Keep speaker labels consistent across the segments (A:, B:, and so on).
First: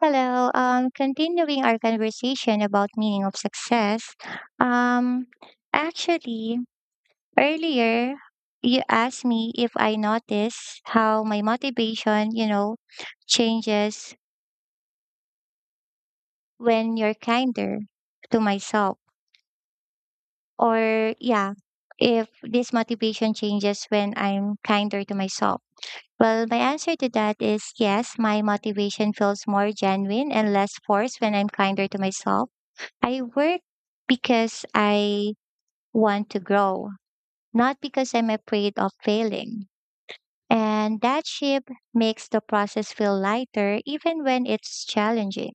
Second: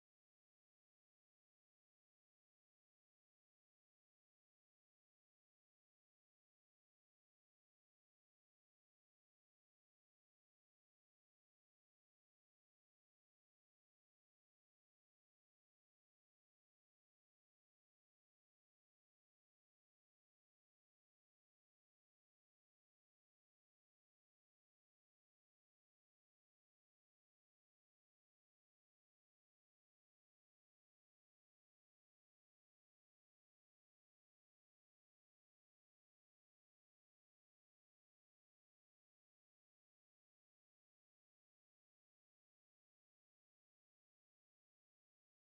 A: Hello. Continuing our conversation about meaning of success. Um, actually, Earlier you asked me if I notice how my motivation, changes when you're kinder to myself. Or yeah, if this motivation changes when I'm kinder to myself. Well, my answer to that is yes, my motivation feels more genuine and less forced when I'm kinder to myself. I work because I want to grow, not because I'm afraid of failing. And that shift makes the process feel lighter even when it's challenging.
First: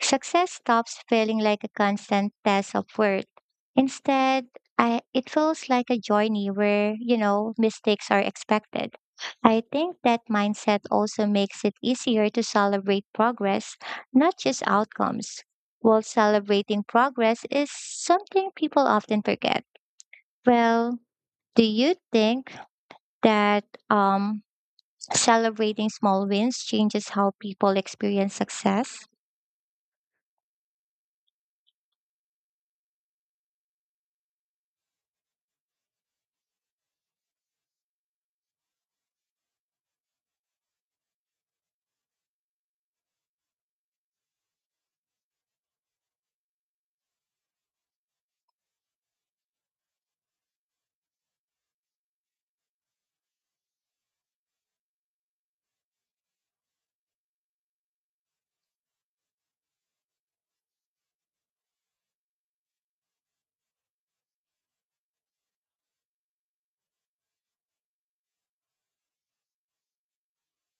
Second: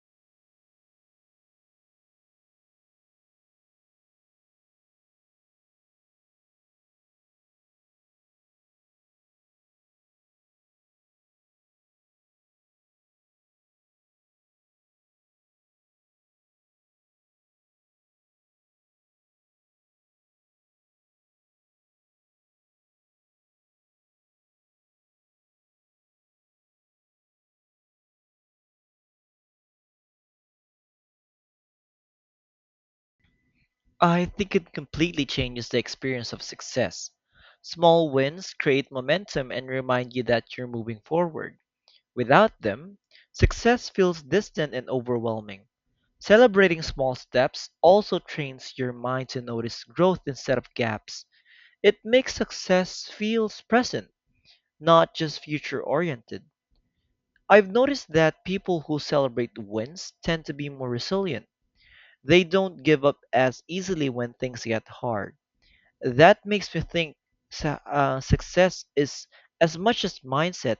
A: Success stops feeling like a constant test of worth. Instead, it feels like a journey where, mistakes are expected. I think that mindset also makes it easier to celebrate progress, not just outcomes. While celebrating progress is something people often forget. Well, do you think that um, celebrating small wins changes how people experience success?
B: I think it completely changes the experience of success. Small wins create momentum and remind you that you're moving forward. Without them, success feels distant and overwhelming. Celebrating small steps also trains your mind to notice growth instead of gaps. It makes success feels present, not just future oriented. I've noticed that people who celebrate wins tend to be more resilient. They don't give up as easily when things get hard. That makes me think success is as much as mindset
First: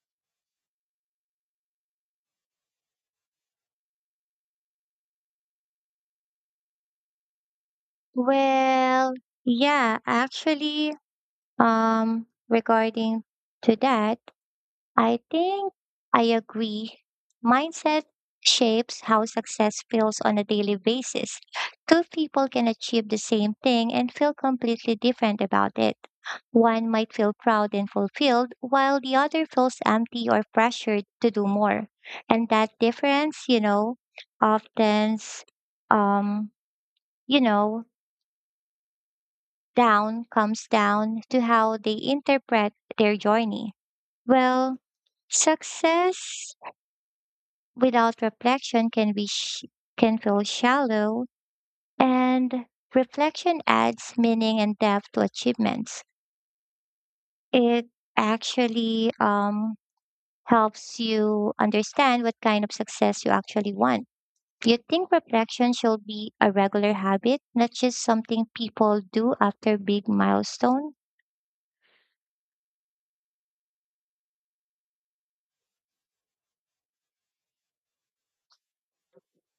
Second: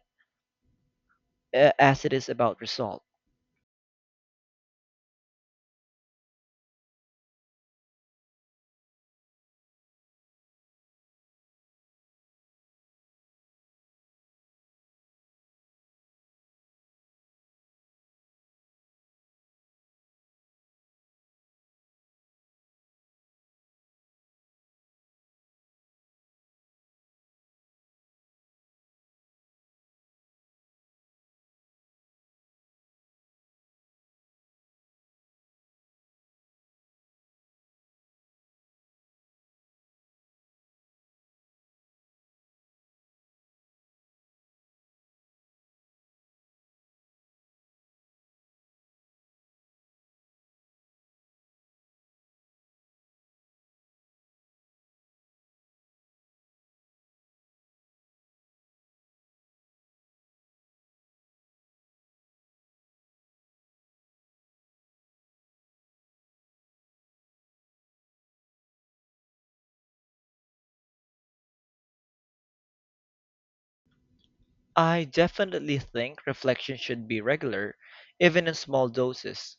B: as it is about result.
A: Well, yeah, actually, regarding to that, I think I agree. Mindset shapes how success feels on a daily basis. Two people can achieve the same thing and feel completely different about it. One might feel proud and fulfilled, while the other feels empty or pressured to do more. And that difference, you know, often, um, you know, down comes down to how they interpret their journey. Well, success without reflection can can feel shallow, and reflection adds meaning and depth to achievements. It actually helps you understand what kind of success you actually want. You think reflection should be a regular habit, not just something people do after big milestone?
B: I definitely think reflection should be regular, even in small doses.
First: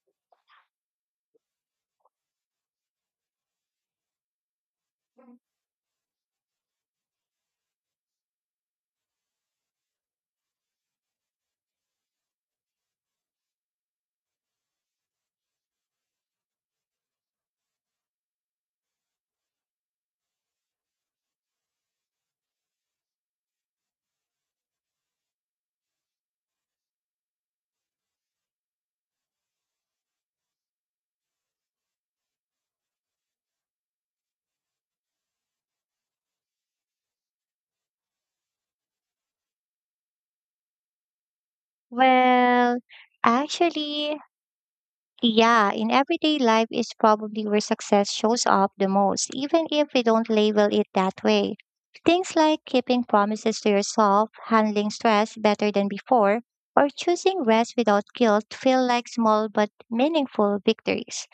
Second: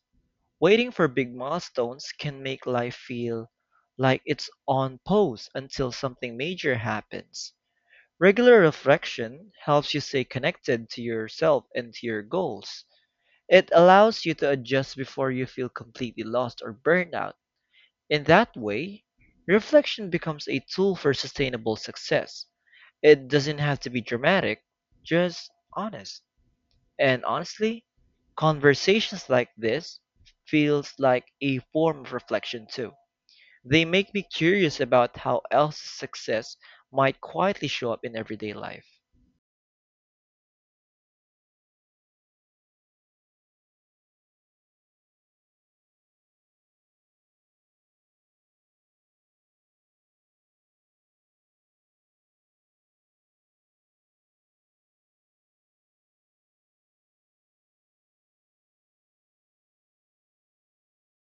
B: Waiting for big milestones can make life feel like it's on pause until something major happens. Regular reflection helps you stay connected to yourself and to your goals. It allows you to adjust before you feel completely lost or burned out. In that way, reflection becomes a tool for sustainable success. It doesn't have to be dramatic, just honest. And honestly, conversations like this feels like a form of reflection too. They make me curious about how else's success might quietly show up in everyday life.
A: Well, actually, yeah, in everyday life is probably where success shows up the most, even if we don't label it that way. Things like keeping promises to yourself, handling stress better than before, or choosing rest without guilt feel like small but meaningful victories.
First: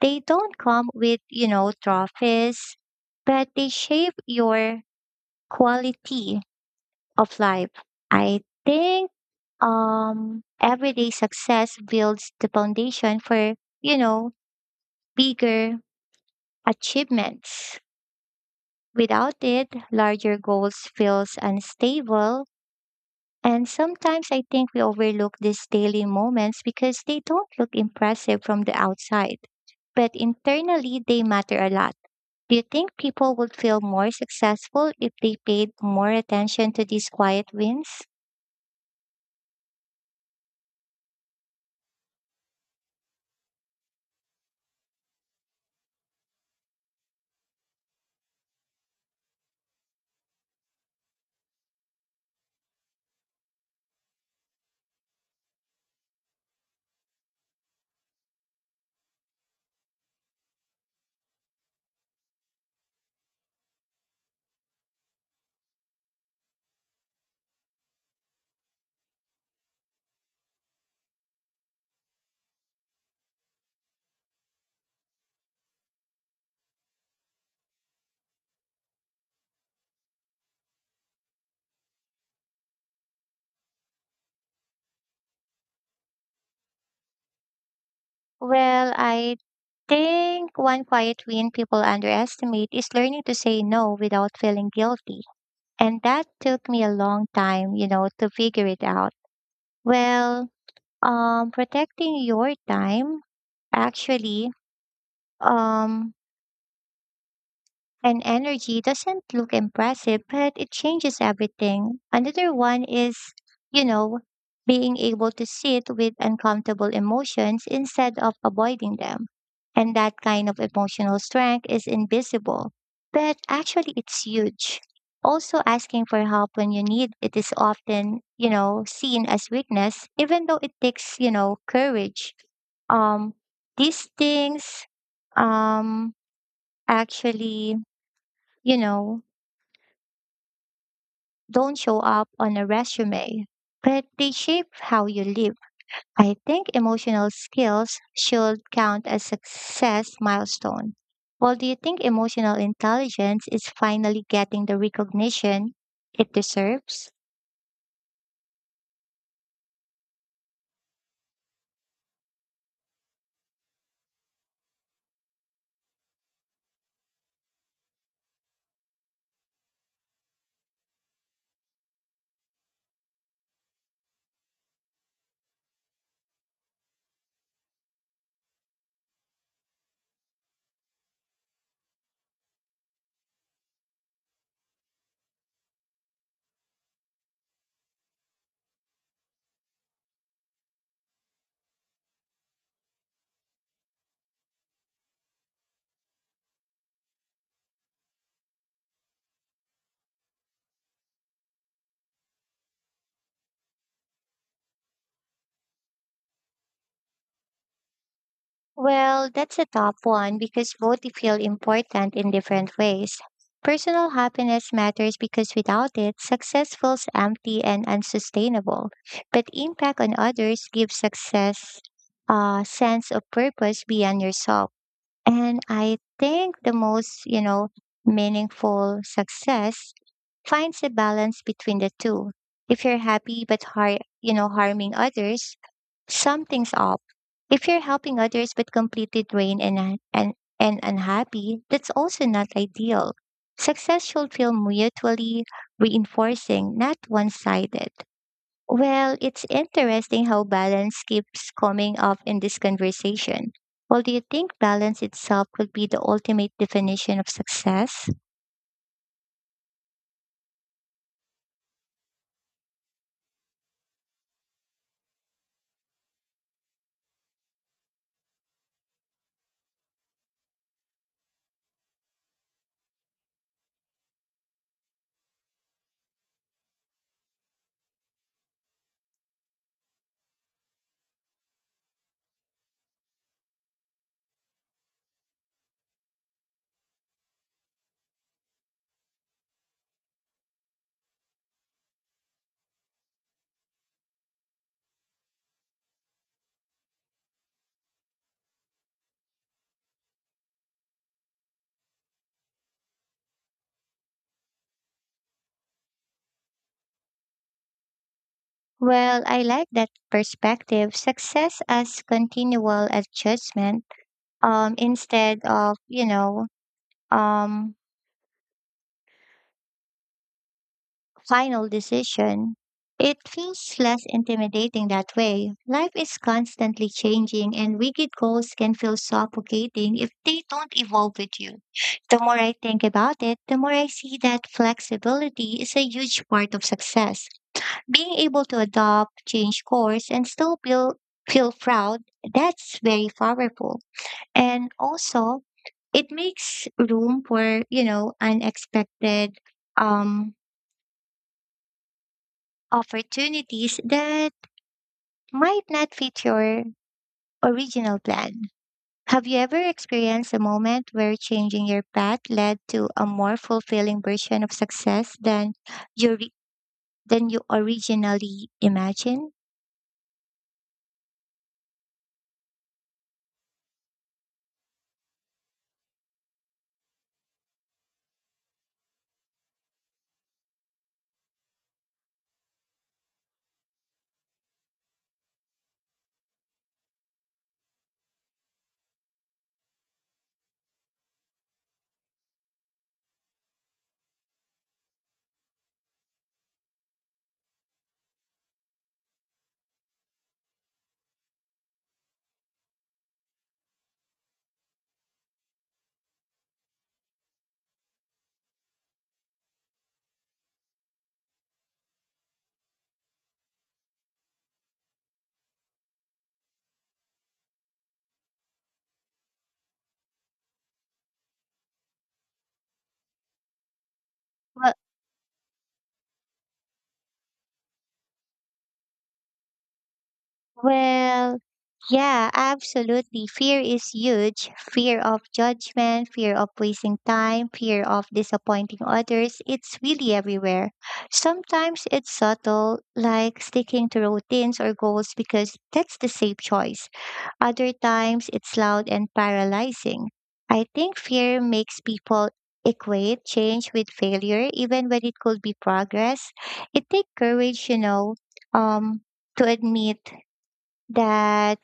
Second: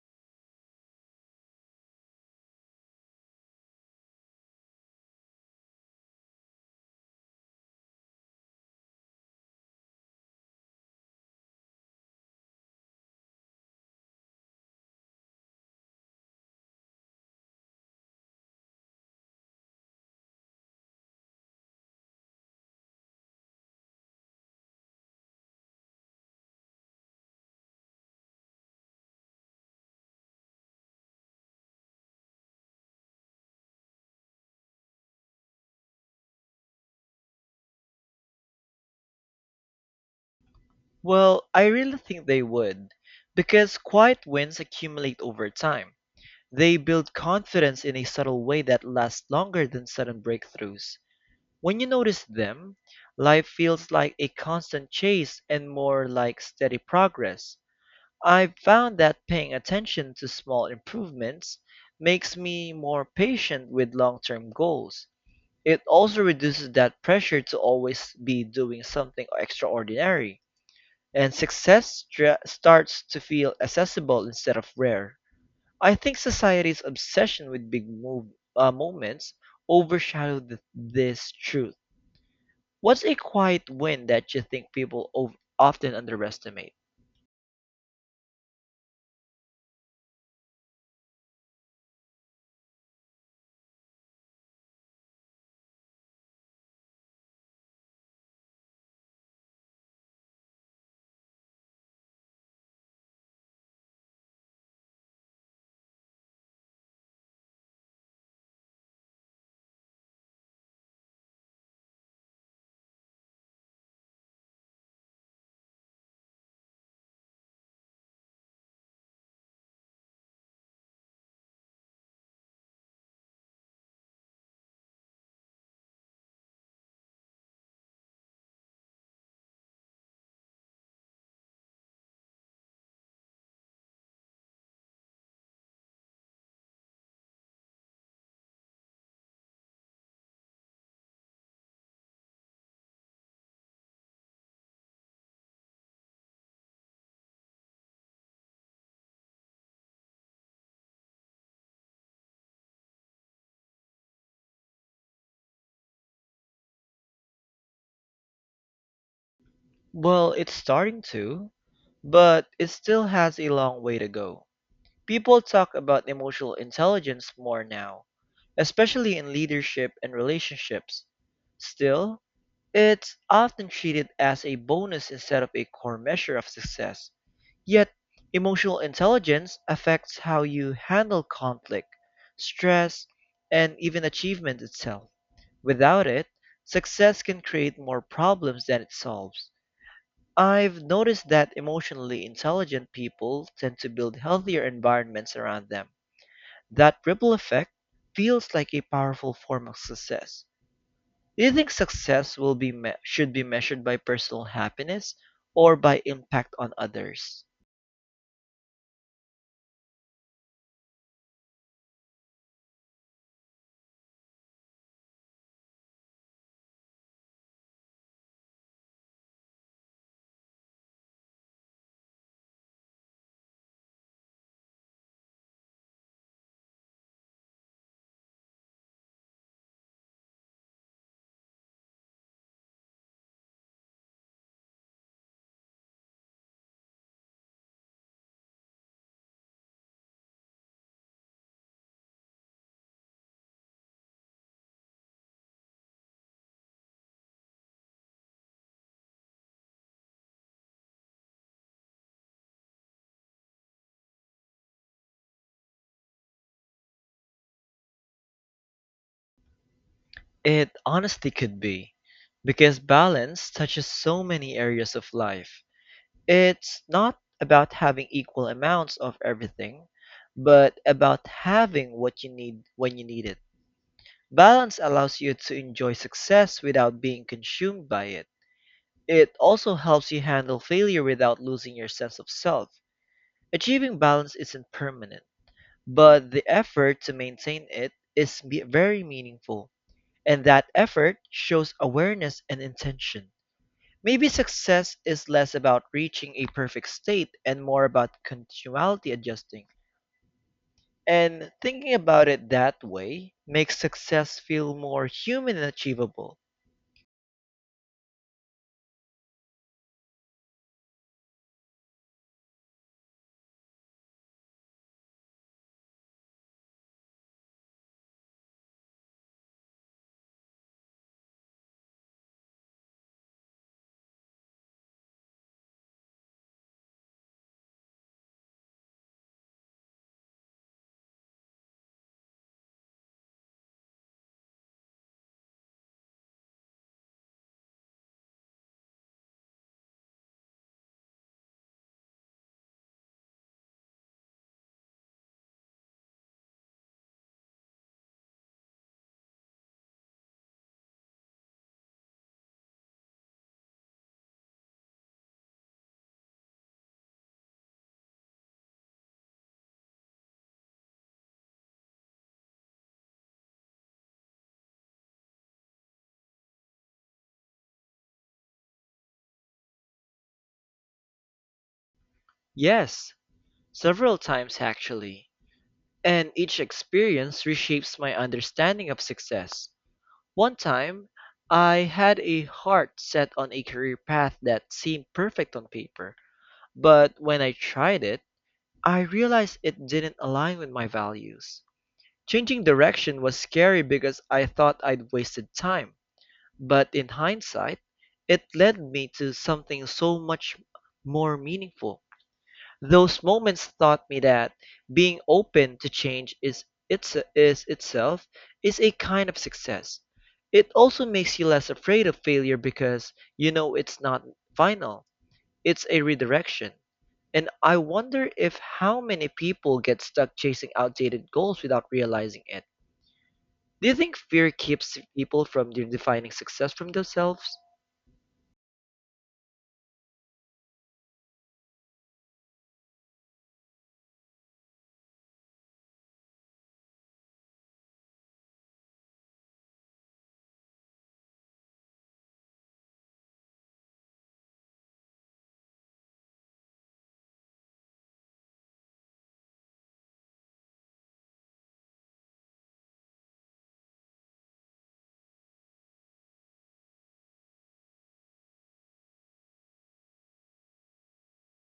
A: They don't come with, trophies, but they shape your quality of life. I think everyday success builds the foundation for, you know, bigger achievements. Without it, larger goals feels unstable. And sometimes I think we overlook these daily moments because they don't look impressive from the outside. But internally, they matter a lot. Do you think people would feel more successful if they paid more attention to these quiet wins?
B: Well, I really think they would, because quiet wins accumulate over time. They build confidence in a subtle way that lasts longer than sudden breakthroughs. When you notice them, life feels like a constant chase and more like steady progress. I've found that paying attention to small improvements makes me more patient with long term goals. It also reduces that pressure to always be doing something extraordinary, and success starts to feel accessible instead of rare. I think society's obsession with moments overshadowed this truth. What's a quiet win that you think people often underestimate?
A: Well, I think one quiet win people underestimate is learning to say no without feeling guilty. And that took me a long time, to figure it out. Well, protecting your time actually um and energy doesn't look impressive, but it changes everything. Another one is, you know, being able to sit with uncomfortable emotions instead of avoiding them. And that kind of emotional strength is invisible, but actually it's huge. Also, asking for help when you need it is often, seen as weakness, even though it takes, courage. Um, these things, um, actually, you know, don't show up on a resume, but they shape how you live. I think emotional skills should count as success milestone. Well, do you think emotional intelligence is finally getting the recognition it deserves?
B: Well, it's starting to, but it still has a long way to go. People talk about emotional intelligence more now, especially in leadership and relationships. Still, it's often treated as a bonus instead of a core measure of success. Yet, emotional intelligence affects how you handle conflict, stress, and even achievement itself. Without it, success can create more problems than it solves. I've noticed that emotionally intelligent people tend to build healthier environments around them. That ripple effect feels like a powerful form of success. Do you think success should be measured by personal happiness or by impact on others?
A: Well, that's a tough one because both feel important in different ways. Personal happiness matters because without it, success feels empty and unsustainable. But impact on others gives success a sense of purpose beyond yourself. And I think the most, meaningful success finds a balance between the two. If you're happy but harming others, something's up. If you're helping others but completely drained and unhappy, that's also not ideal. Success should feel mutually reinforcing, not one sided. Well, it's interesting how balance keeps coming up in this conversation. Well, do you think balance itself could be the ultimate definition of success?
B: It honestly could be, because balance touches so many areas of life. It's not about having equal amounts of everything, but about having what you need when you need it. Balance allows you to enjoy success without being consumed by it. It also helps you handle failure without losing your sense of self. Achieving balance isn't permanent, but the effort to maintain it is very meaningful, and that effort shows awareness and intention. Maybe success is less about reaching a perfect state and more about continually adjusting. And thinking about it that way makes success feel more human and achievable.
A: Well, I like that perspective. Success as continual adjustment instead of, um, final decision, it feels less intimidating that way. Life is constantly changing, and rigid goals can feel suffocating if they don't evolve with you. The more I think about it, the more I see that flexibility is a huge part of success. Being able to adopt, change course, and feel proud, that's very powerful. And also, it makes room for, unexpected um opportunities that might not fit your original plan. Have you ever experienced a moment where changing your path led to a more fulfilling version of success you re- than you originally imagined?
B: Yes, several times actually. And each experience reshapes my understanding of success. One time, I had a heart set on a career path that seemed perfect on paper, but when I tried it, I realized it didn't align with my values. Changing direction was scary because I thought I'd wasted time, but in hindsight, it led me to something so much more meaningful. Those moments taught me that being open to change is itself is a kind of success. It also makes you less afraid of failure because you know it's not final, it's a redirection. And I wonder if how many people get stuck chasing outdated goals without realizing it. Do you think fear
A: Well,
B: keeps people from defining success from themselves?
A: well, yeah, absolutely. Fear is huge. Fear of judgment, fear of wasting time, fear of disappointing others. It's really everywhere. Sometimes it's subtle, like sticking to routines or goals because that's the safe choice. Other times it's loud and paralyzing. I think fear makes people equate change with failure, even when it could be progress. It takes courage, um, to admit that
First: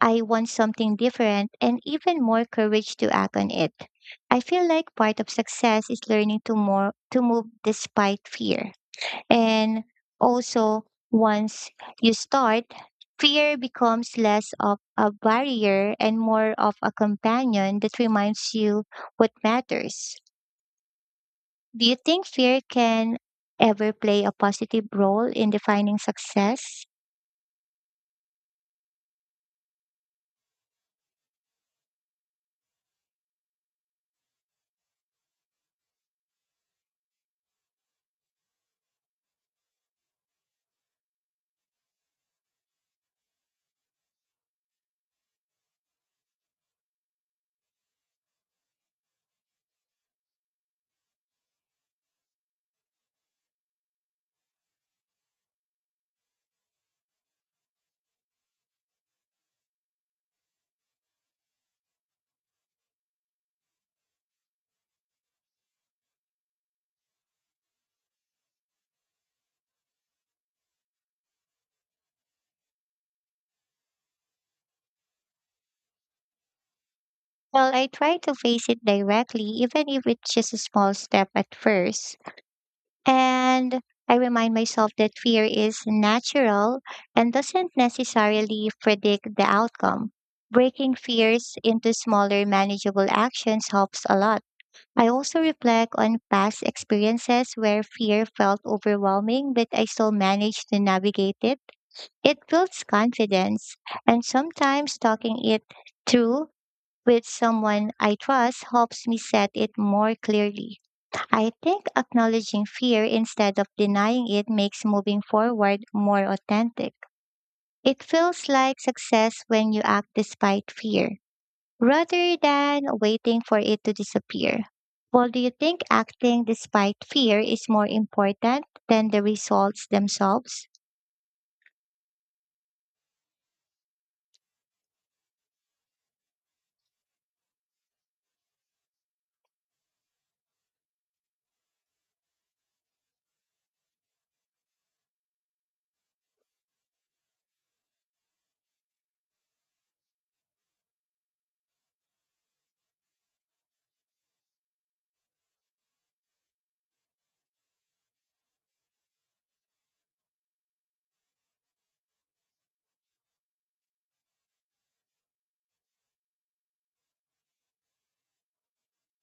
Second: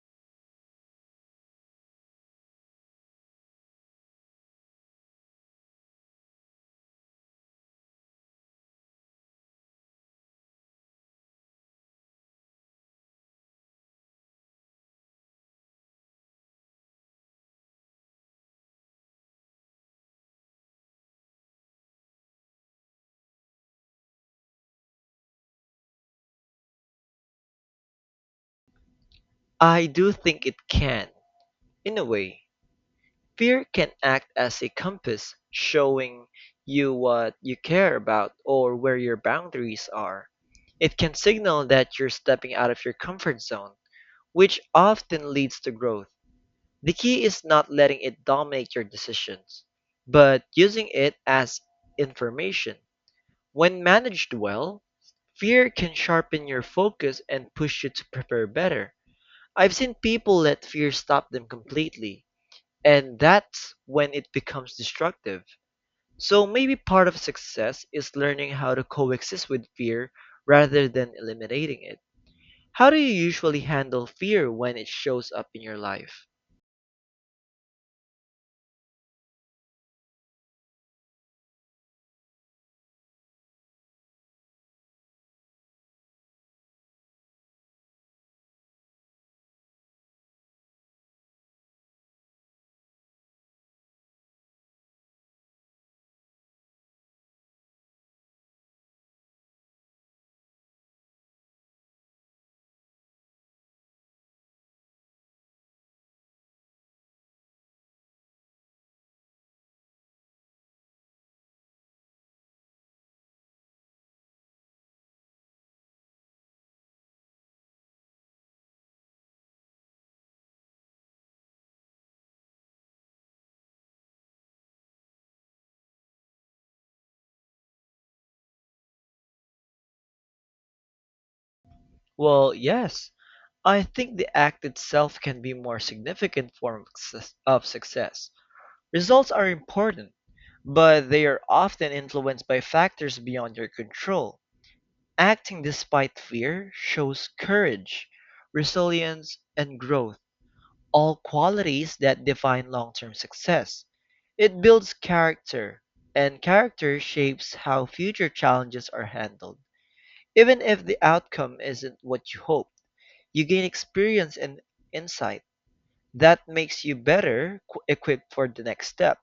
A: I want something different and even more courage to act on it. I feel like part of success is learning to more to move despite fear. And also once you start, fear becomes less of a barrier and more of a companion that reminds you what matters. Do you think fear can ever play a positive role in defining success?
B: I do think it can. In a way, fear can act as a compass, showing you what you care about or where your boundaries are. It can signal that you're stepping out of your comfort zone, which often leads to growth. The key is not letting it dominate your decisions, but using it as information. When managed well, fear can sharpen your focus and push you to prepare better. I've seen people let fear stop them completely, and that's when it becomes destructive. So maybe part of success is learning how to coexist with fear rather than eliminating it. How do you usually handle fear when it shows up in your life?
A: Well, I try to face it directly, even if it's just a small step at first. And I remind myself that fear is natural and doesn't necessarily predict the outcome. Breaking fears into smaller, manageable actions helps a lot. I also reflect on past experiences where fear felt overwhelming, but I still managed to navigate it. It builds confidence, and sometimes talking it through with someone I trust helps me set it more clearly. I think acknowledging fear instead of denying it makes moving forward more authentic. It feels like success when you act despite fear, rather than waiting for it to disappear. Well, do you think acting despite fear is more important than the results themselves?
B: Well, yes, I think the act itself can be more significant of success. Results are important, but they are often influenced by factors beyond your control. Acting despite fear shows courage, resilience, and growth, all qualities that define long term success. It builds character, and character shapes how future challenges are handled. Even if the outcome isn't what you hope, you gain experience and insight that makes you better equipped for the next step.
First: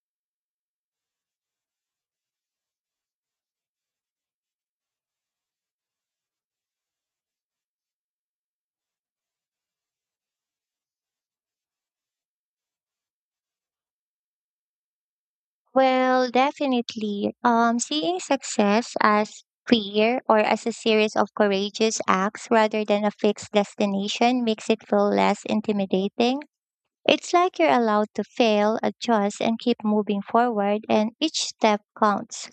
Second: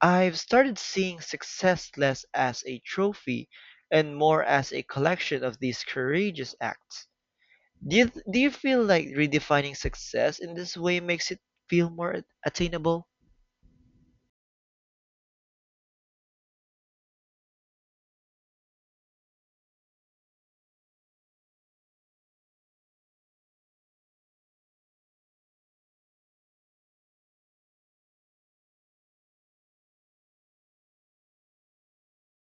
B: I've started seeing success less as a trophy and more as a collection of these courageous acts. Do you, do you feel like redefining success in this way makes it feel more attainable?
A: Well, definitely. Seeing success as clear or as a series of courageous acts rather than a fixed destination makes it feel less intimidating. It's like you're allowed to fail, adjust, and keep moving forward, and each step counts.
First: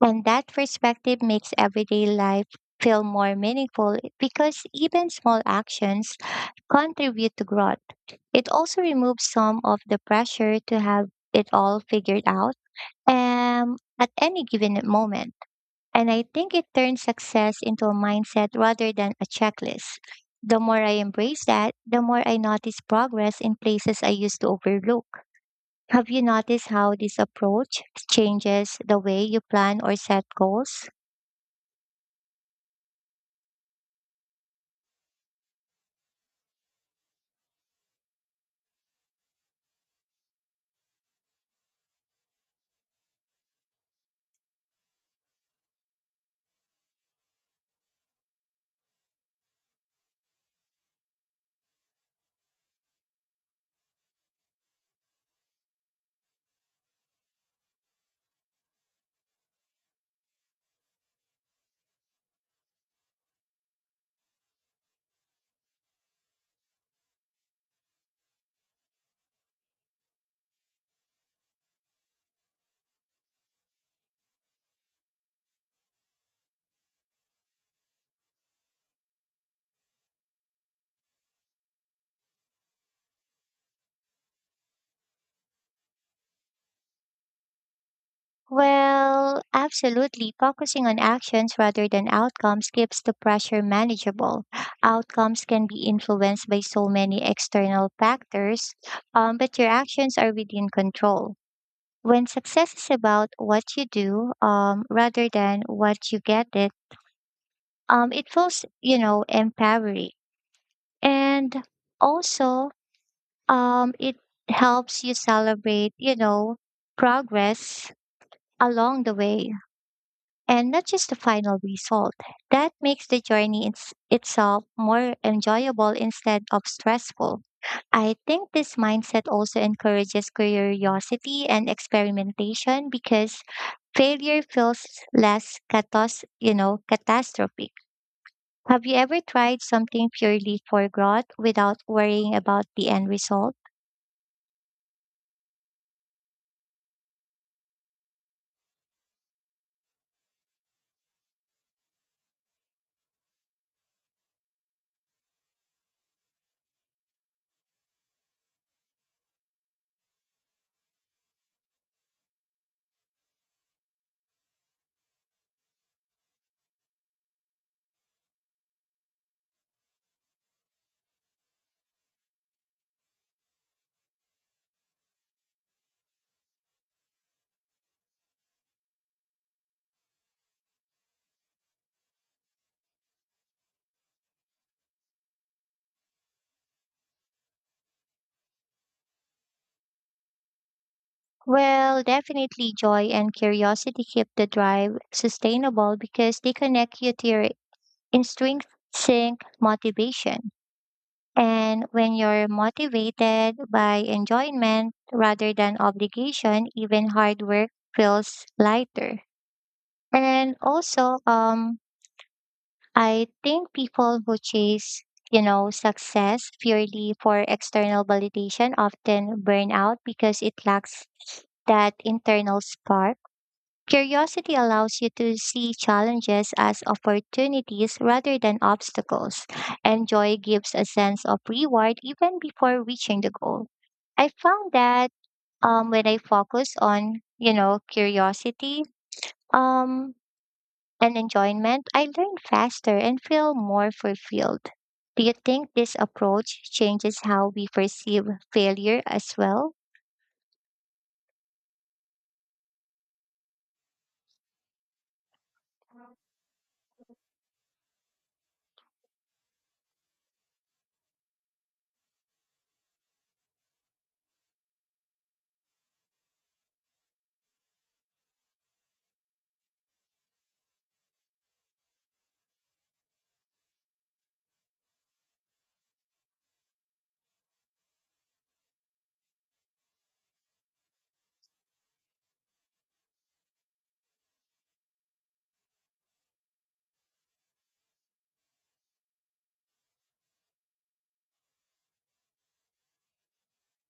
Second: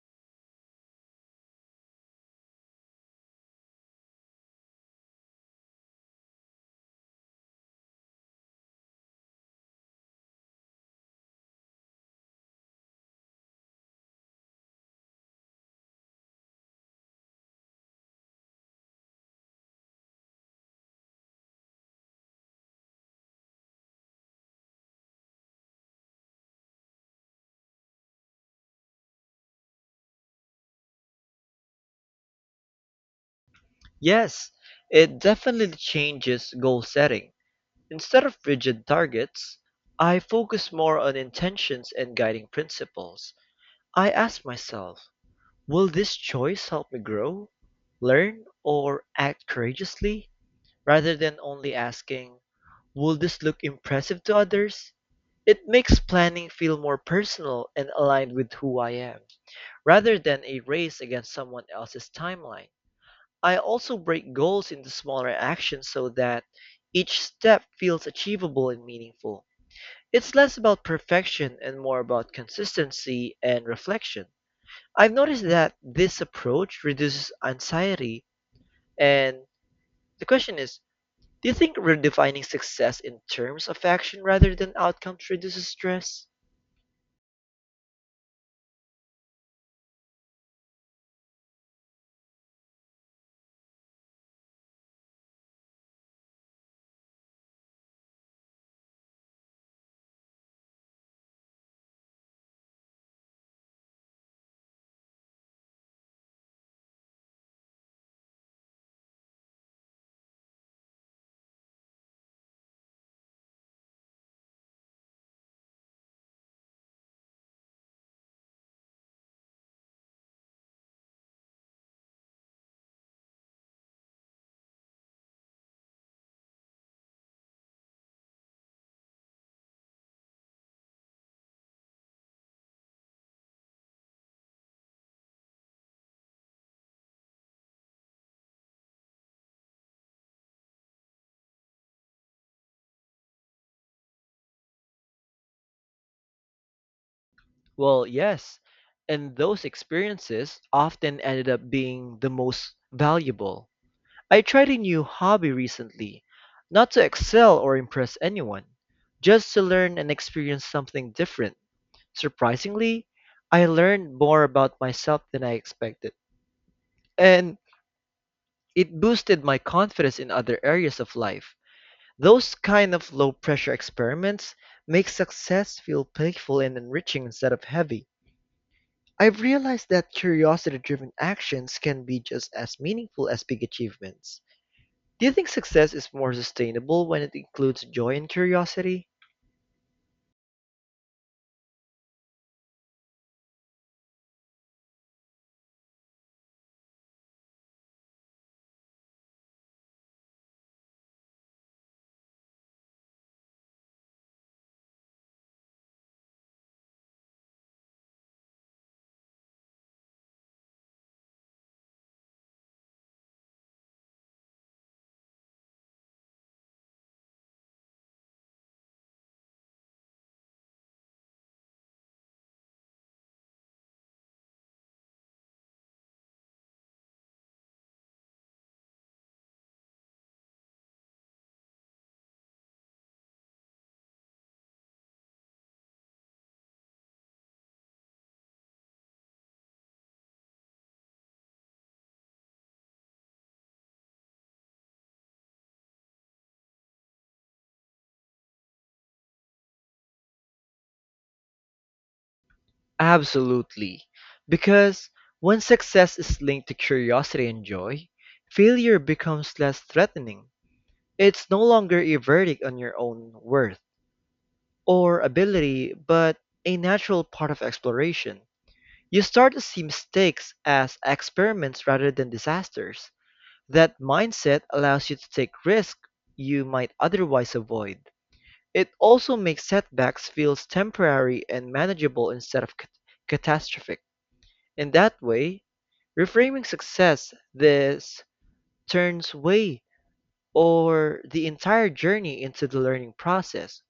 A: And that perspective makes everyday life feel more meaningful because even small actions contribute to growth. It also removes some of the pressure to have it all figured out at any given moment. And I think it turns success into a mindset rather than a checklist. The more I embrace that, the more I notice progress in places I used to overlook. Have you noticed how this approach changes the way you plan or set goals?
B: Yes, it definitely changes goal setting. Instead of rigid targets, I focus more on intentions and guiding principles. I ask myself, will this choice help me grow, learn, or act courageously? Rather than only asking, "Will this look impressive to others?" it makes planning feel more personal and aligned with who I am, rather than a race against someone else's timeline. I also break goals into smaller actions so that each step feels achievable and meaningful. It's less about perfection and more about consistency and reflection. I've noticed that this approach reduces anxiety, and the question is, do you think redefining success in terms of action rather than outcomes reduces stress?
A: Well, absolutely. Focusing on actions rather than outcomes keeps the pressure manageable. Outcomes can be influenced by so many external factors, but your actions are within control. When success is about what you do, rather than what you get it, it feels, empowering. And also, it helps you celebrate, progress along the way and not just the final result. That makes the journey itself more enjoyable instead of stressful. I think this mindset also encourages curiosity and experimentation because failure feels less catastrophic. Have you ever tried something purely for growth without worrying about the end result?
B: Well, yes, and those experiences often ended up being the most valuable. I tried a new hobby recently, not to excel or impress anyone, just to learn and experience something different. Surprisingly, I learned more about myself than I expected, and it boosted my confidence in other areas of life. Those kind of low-pressure experiments make success feel playful and enriching instead of heavy. I've realized that curiosity-driven actions can be just as meaningful as big achievements. Do you think success is more sustainable when it includes joy and curiosity?
A: Well, definitely joy and curiosity keep the drive sustainable because they connect you to your intrinsic motivation. And when you're motivated by enjoyment rather than obligation, even hard work feels lighter. And also, I think people who chase, success purely for external validation often burn out because it lacks that internal spark. Curiosity allows you to see challenges as opportunities rather than obstacles, and joy gives a sense of reward even before reaching the goal. I found that when I focus on, curiosity um, and enjoyment, I learn faster and feel more fulfilled. Do you think this approach changes how we perceive failure as well?
B: Absolutely. Because when success is linked to curiosity and joy, failure becomes less threatening. It's no longer a verdict on your own worth or ability, but a natural part of exploration. You start to see mistakes as experiments rather than disasters. That mindset allows you to take risks you might otherwise avoid. It also makes setbacks feel temporary and manageable instead of catastrophic. In that way, reframing success, this turns way or the entire journey into the learning process.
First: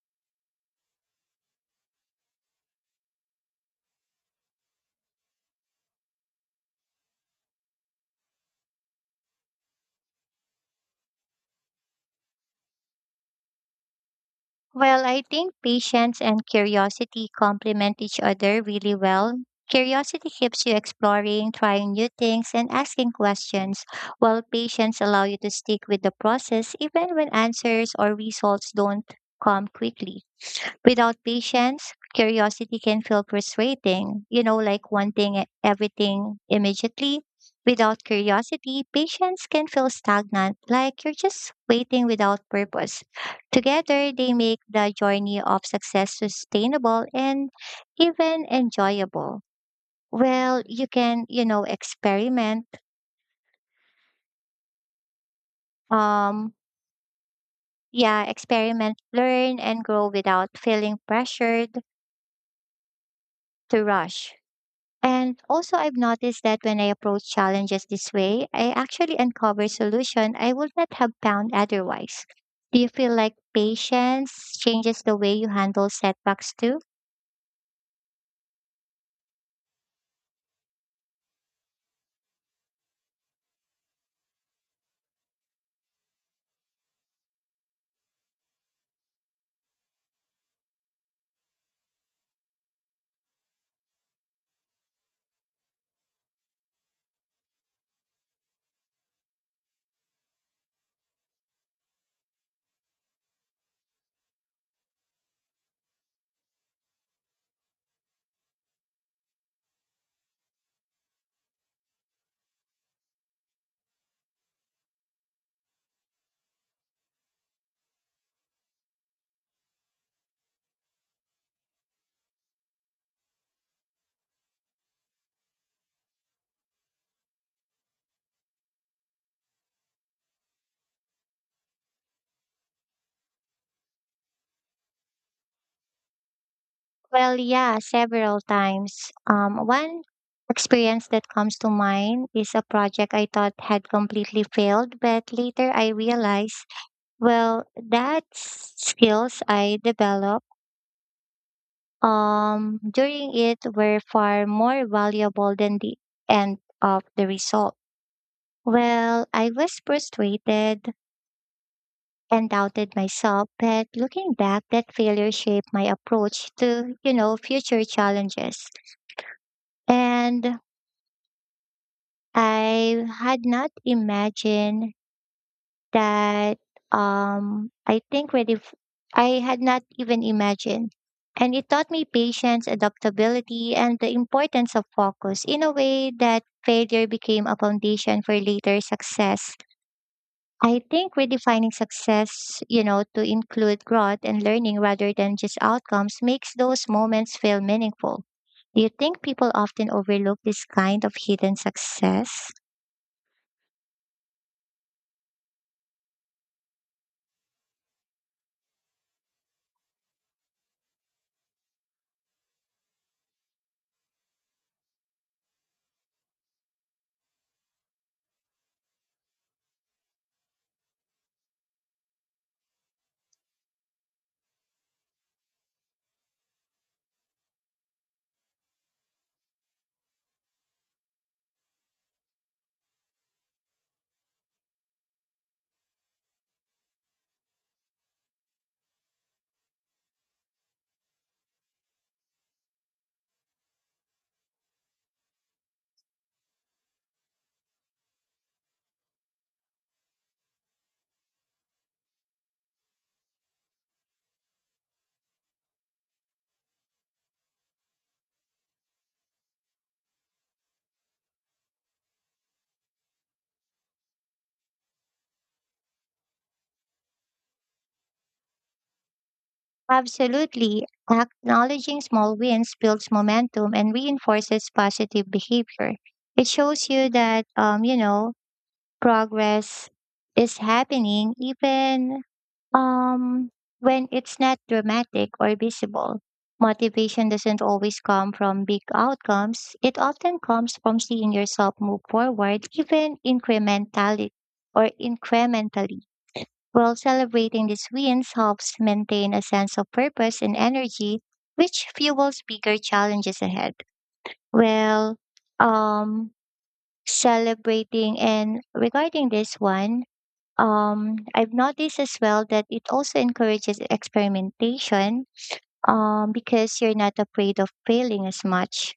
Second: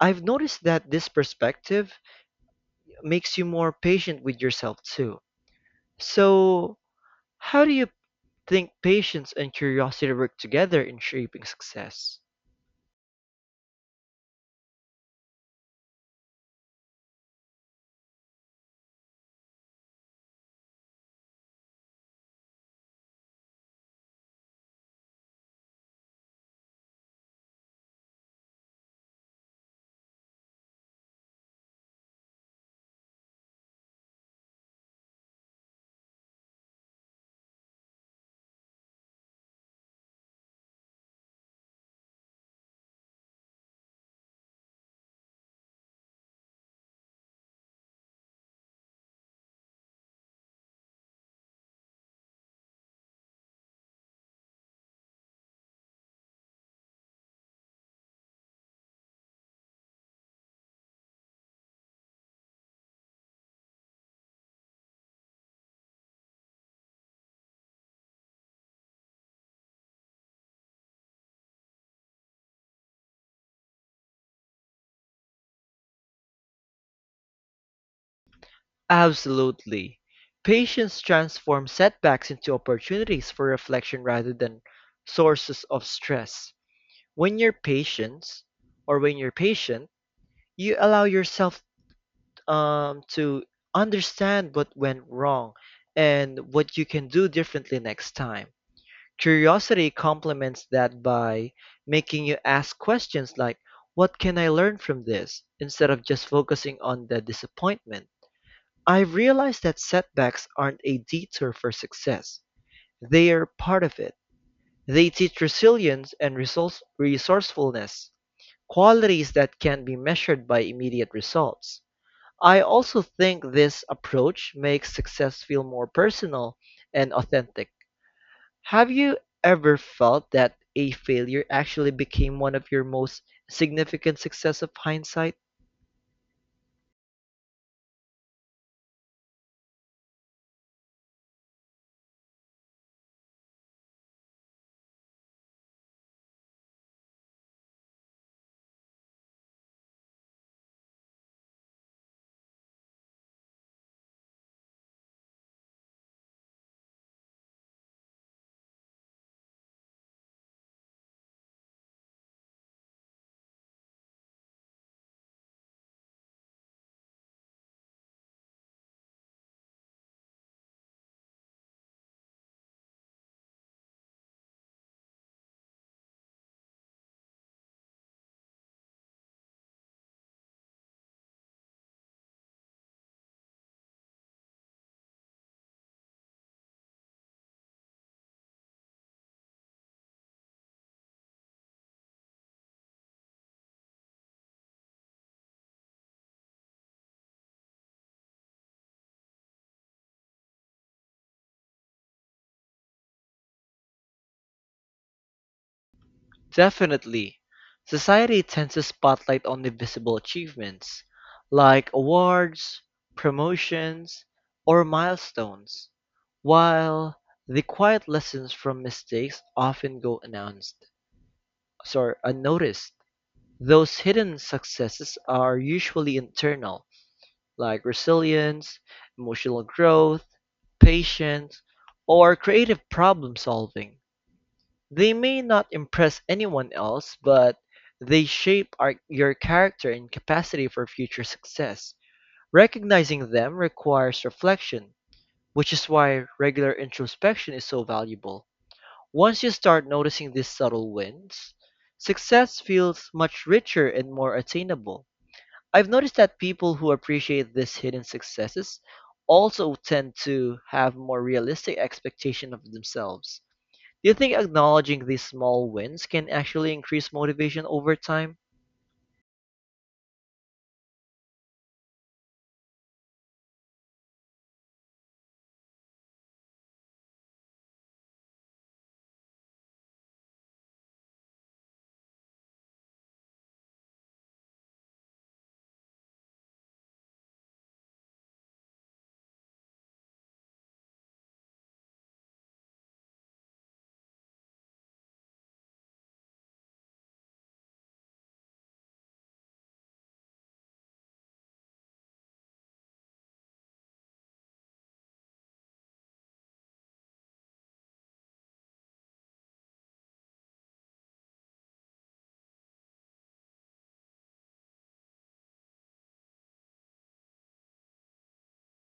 B: I've noticed that this perspective makes you more patient with yourself too. So, how do you think patience and curiosity work together in shaping success?
A: Well, I think patience and curiosity complement each other really well. Curiosity keeps you exploring, trying new things, and asking questions, while patience allows you to stick with the process even when answers or results don't come quickly. Without patience, curiosity can feel frustrating, like wanting everything immediately. Without curiosity, patience can feel stagnant, like you're just waiting without purpose. Together, they make the journey of success sustainable and even enjoyable. Well, you can, you know, um, yeah, experiment, learn, and grow without feeling pressured to rush. And also, I've noticed that when I approach challenges this way, I actually uncover solution I would not have found otherwise. Do you feel like patience changes the way you handle setbacks too?
B: Absolutely. Patience transforms setbacks into opportunities for reflection rather than sources of stress. When you're patient, or when you're patient, you allow yourself to understand what went wrong and what you can do differently next time. Curiosity complements that by making you ask questions like, what can I learn from this, instead of just focusing on the disappointment. I've realized that setbacks aren't a detour for success, they are part of it. They teach resilience and resourcefulness, qualities that can be measured by immediate results. I also think this approach makes success feel more personal and authentic. Have you ever felt that a failure actually became one of your most significant success of hindsight?
A: Well, yeah, several times. One experience that comes to mind is a project I thought had completely failed, but later I realized, well, that's skills I developed during it were far more valuable than the end of the result. Well, I was frustrated and doubted myself, but looking back, that failure shaped my approach to, future challenges. And I had not imagined that I think really f- I had not even imagined. And it taught me patience, adaptability, and the importance of focus in a way that failure became a foundation for later success. I think redefining success, to include growth and learning rather than just outcomes makes those moments feel meaningful. Do you think people often overlook this kind of hidden success?
B: Definitely. Society tends to spotlight only visible achievements, like awards, promotions, or milestones, while the quiet lessons from mistakes often go announced, sorry, unnoticed. Those hidden successes are usually internal, like resilience, emotional growth, patience, or creative problem solving. They may not impress anyone else, but they shape your character and capacity for future success. Recognizing them requires reflection, which is why regular introspection is so valuable. Once you start noticing these subtle wins, success feels much richer and more attainable. I've noticed that people who appreciate these hidden successes also tend to have more realistic expectation of themselves. Do you think acknowledging these small wins can actually increase motivation over time?
A: Absolutely. Acknowledging small wins builds momentum and reinforces positive behavior. It shows you that progress is happening even um when it's not dramatic or visible. Motivation doesn't always come from big outcomes. It often comes from seeing yourself move forward even incrementally. While celebrating these wins helps maintain a sense of purpose and energy, which fuels bigger challenges ahead. Well, um, celebrating and regarding this one, I've noticed as well that it also encourages experimentation because you're not afraid of failing as much.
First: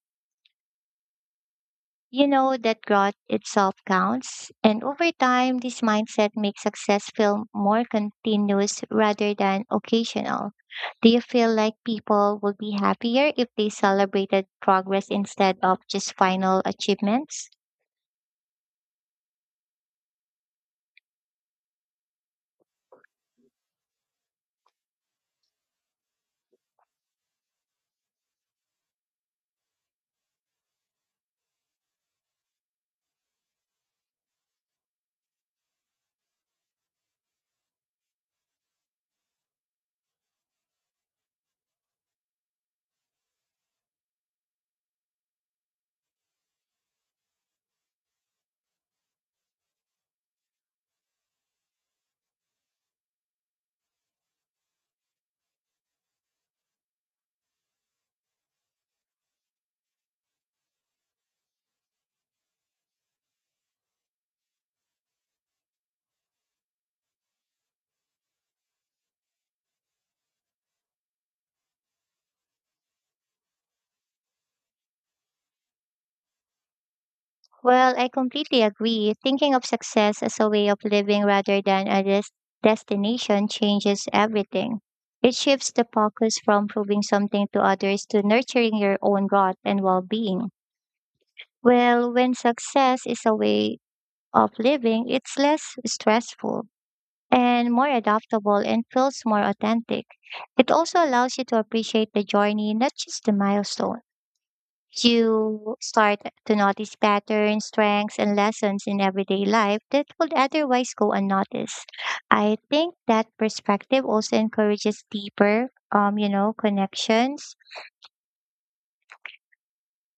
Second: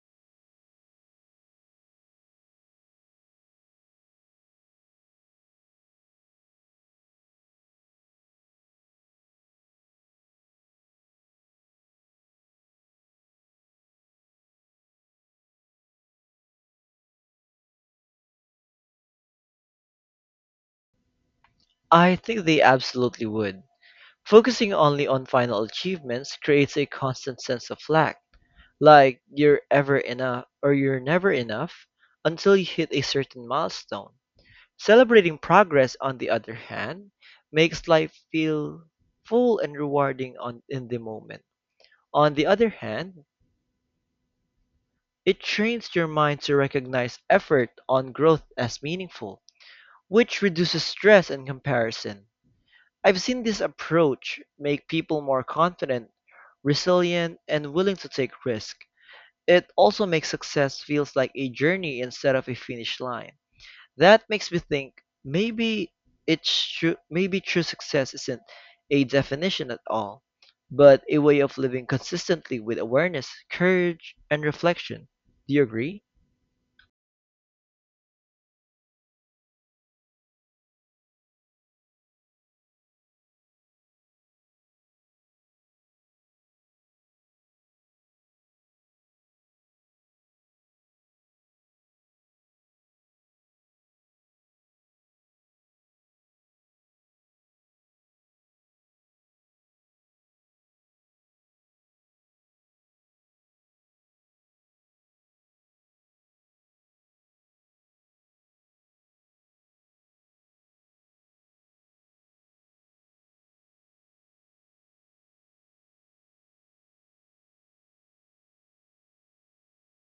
A: You know that growth itself counts, and over time, this mindset makes success feel more continuous rather than occasional. Do you feel like people would be happier if they celebrated progress instead of just final achievements?
B: I think they absolutely would. Focusing only on final achievements creates a constant sense of lack, like you're never enough until you hit a certain milestone. Celebrating progress, on the other hand, makes life feel full and rewarding in the moment. On the other hand, it trains your mind to recognize effort on growth as meaningful, which reduces stress and comparison. I've seen this approach make people more confident, resilient, and willing to take risks. It also makes success feels like a journey instead of a finish line. That makes me think maybe maybe true success isn't a definition at all, but a way of living consistently with awareness, courage, and reflection. Do you agree?
A: Well, I completely agree. Thinking of success as a way of living rather than a des- destination changes everything. It shifts the focus from proving something to others to nurturing your own growth and well being. Well, when success is a way of living, it's less stressful and more adaptable and feels more authentic. It also allows you to appreciate the journey, not just the milestone. You start to notice patterns, strengths, and lessons in everyday life that would otherwise go unnoticed. I think that perspective also encourages deeper, connections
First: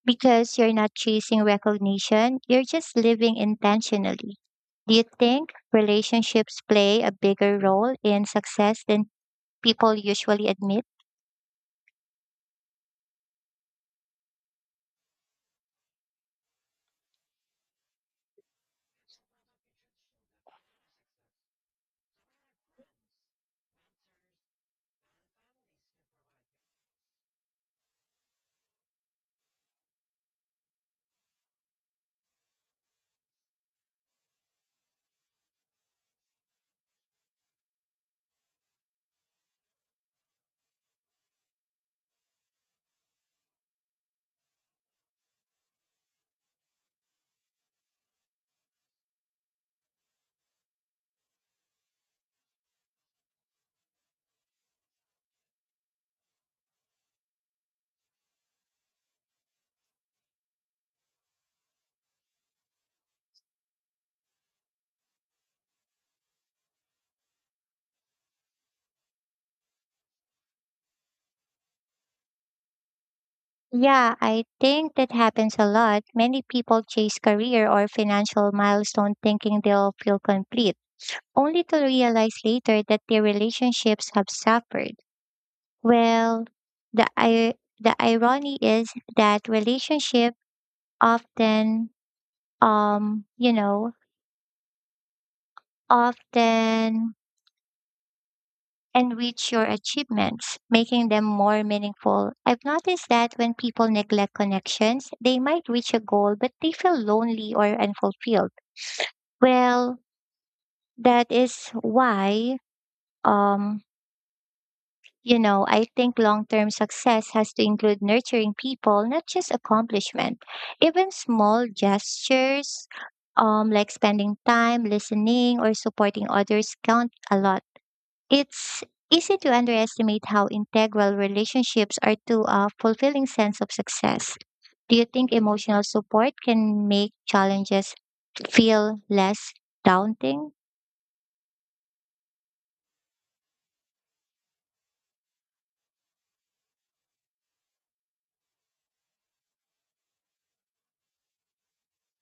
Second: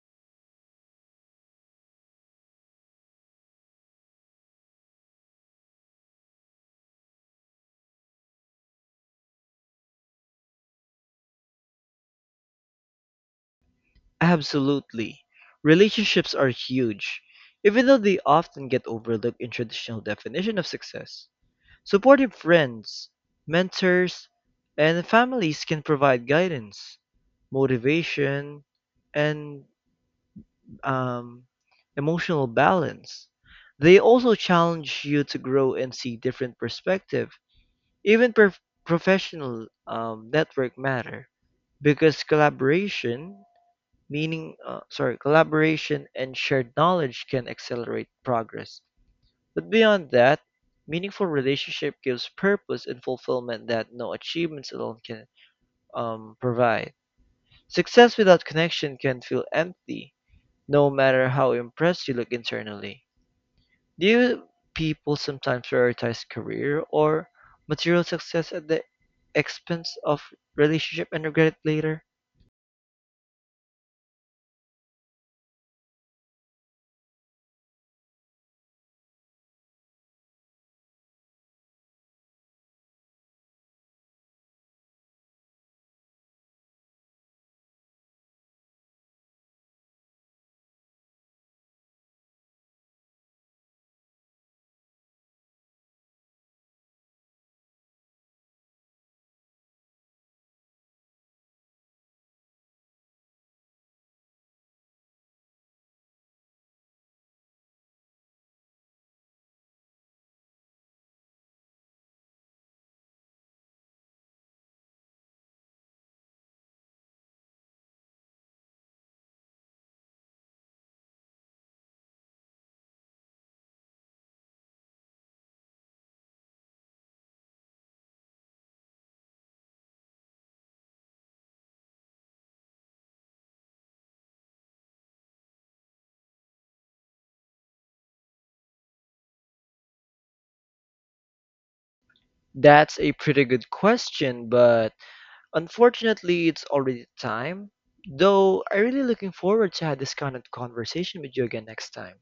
A: because you're not chasing recognition, you're just living intentionally. Do you think relationships play a bigger role in success than people usually admit?
B: Absolutely. Relationships are huge, even though they often get overlooked in traditional definition of success. Supportive friends, mentors, and families can provide guidance, motivation, and um, emotional balance. They also challenge you to grow and see different perspective. Even professional network matter because collaboration, collaboration and shared knowledge can accelerate progress. But beyond that, meaningful relationship gives purpose and fulfillment that no achievements alone can provide. Success without connection can feel empty, no matter how impressed you look internally. Do you people sometimes prioritize career or material success at the expense of relationship and regret it later?
A: Yeah, I think that happens a lot. Many people chase career or financial milestone thinking they'll feel complete, only to realize later that their relationships have suffered. Well, the irony is that relationship often um, you know, often enrich your achievements, making them more meaningful. I've noticed that when people neglect connections, they might reach a goal, but they feel lonely or unfulfilled. Well, that is why, um, I think long term success has to include nurturing people, not just accomplishment. Even small gestures, like spending time listening or supporting others, count a lot. It's easy to underestimate how integral relationships are to a fulfilling sense of success. Do you think emotional support can make challenges feel less daunting?
B: That's a pretty good question, but unfortunately, it's already time, though I am really looking forward to have this kind of conversation with you again next time.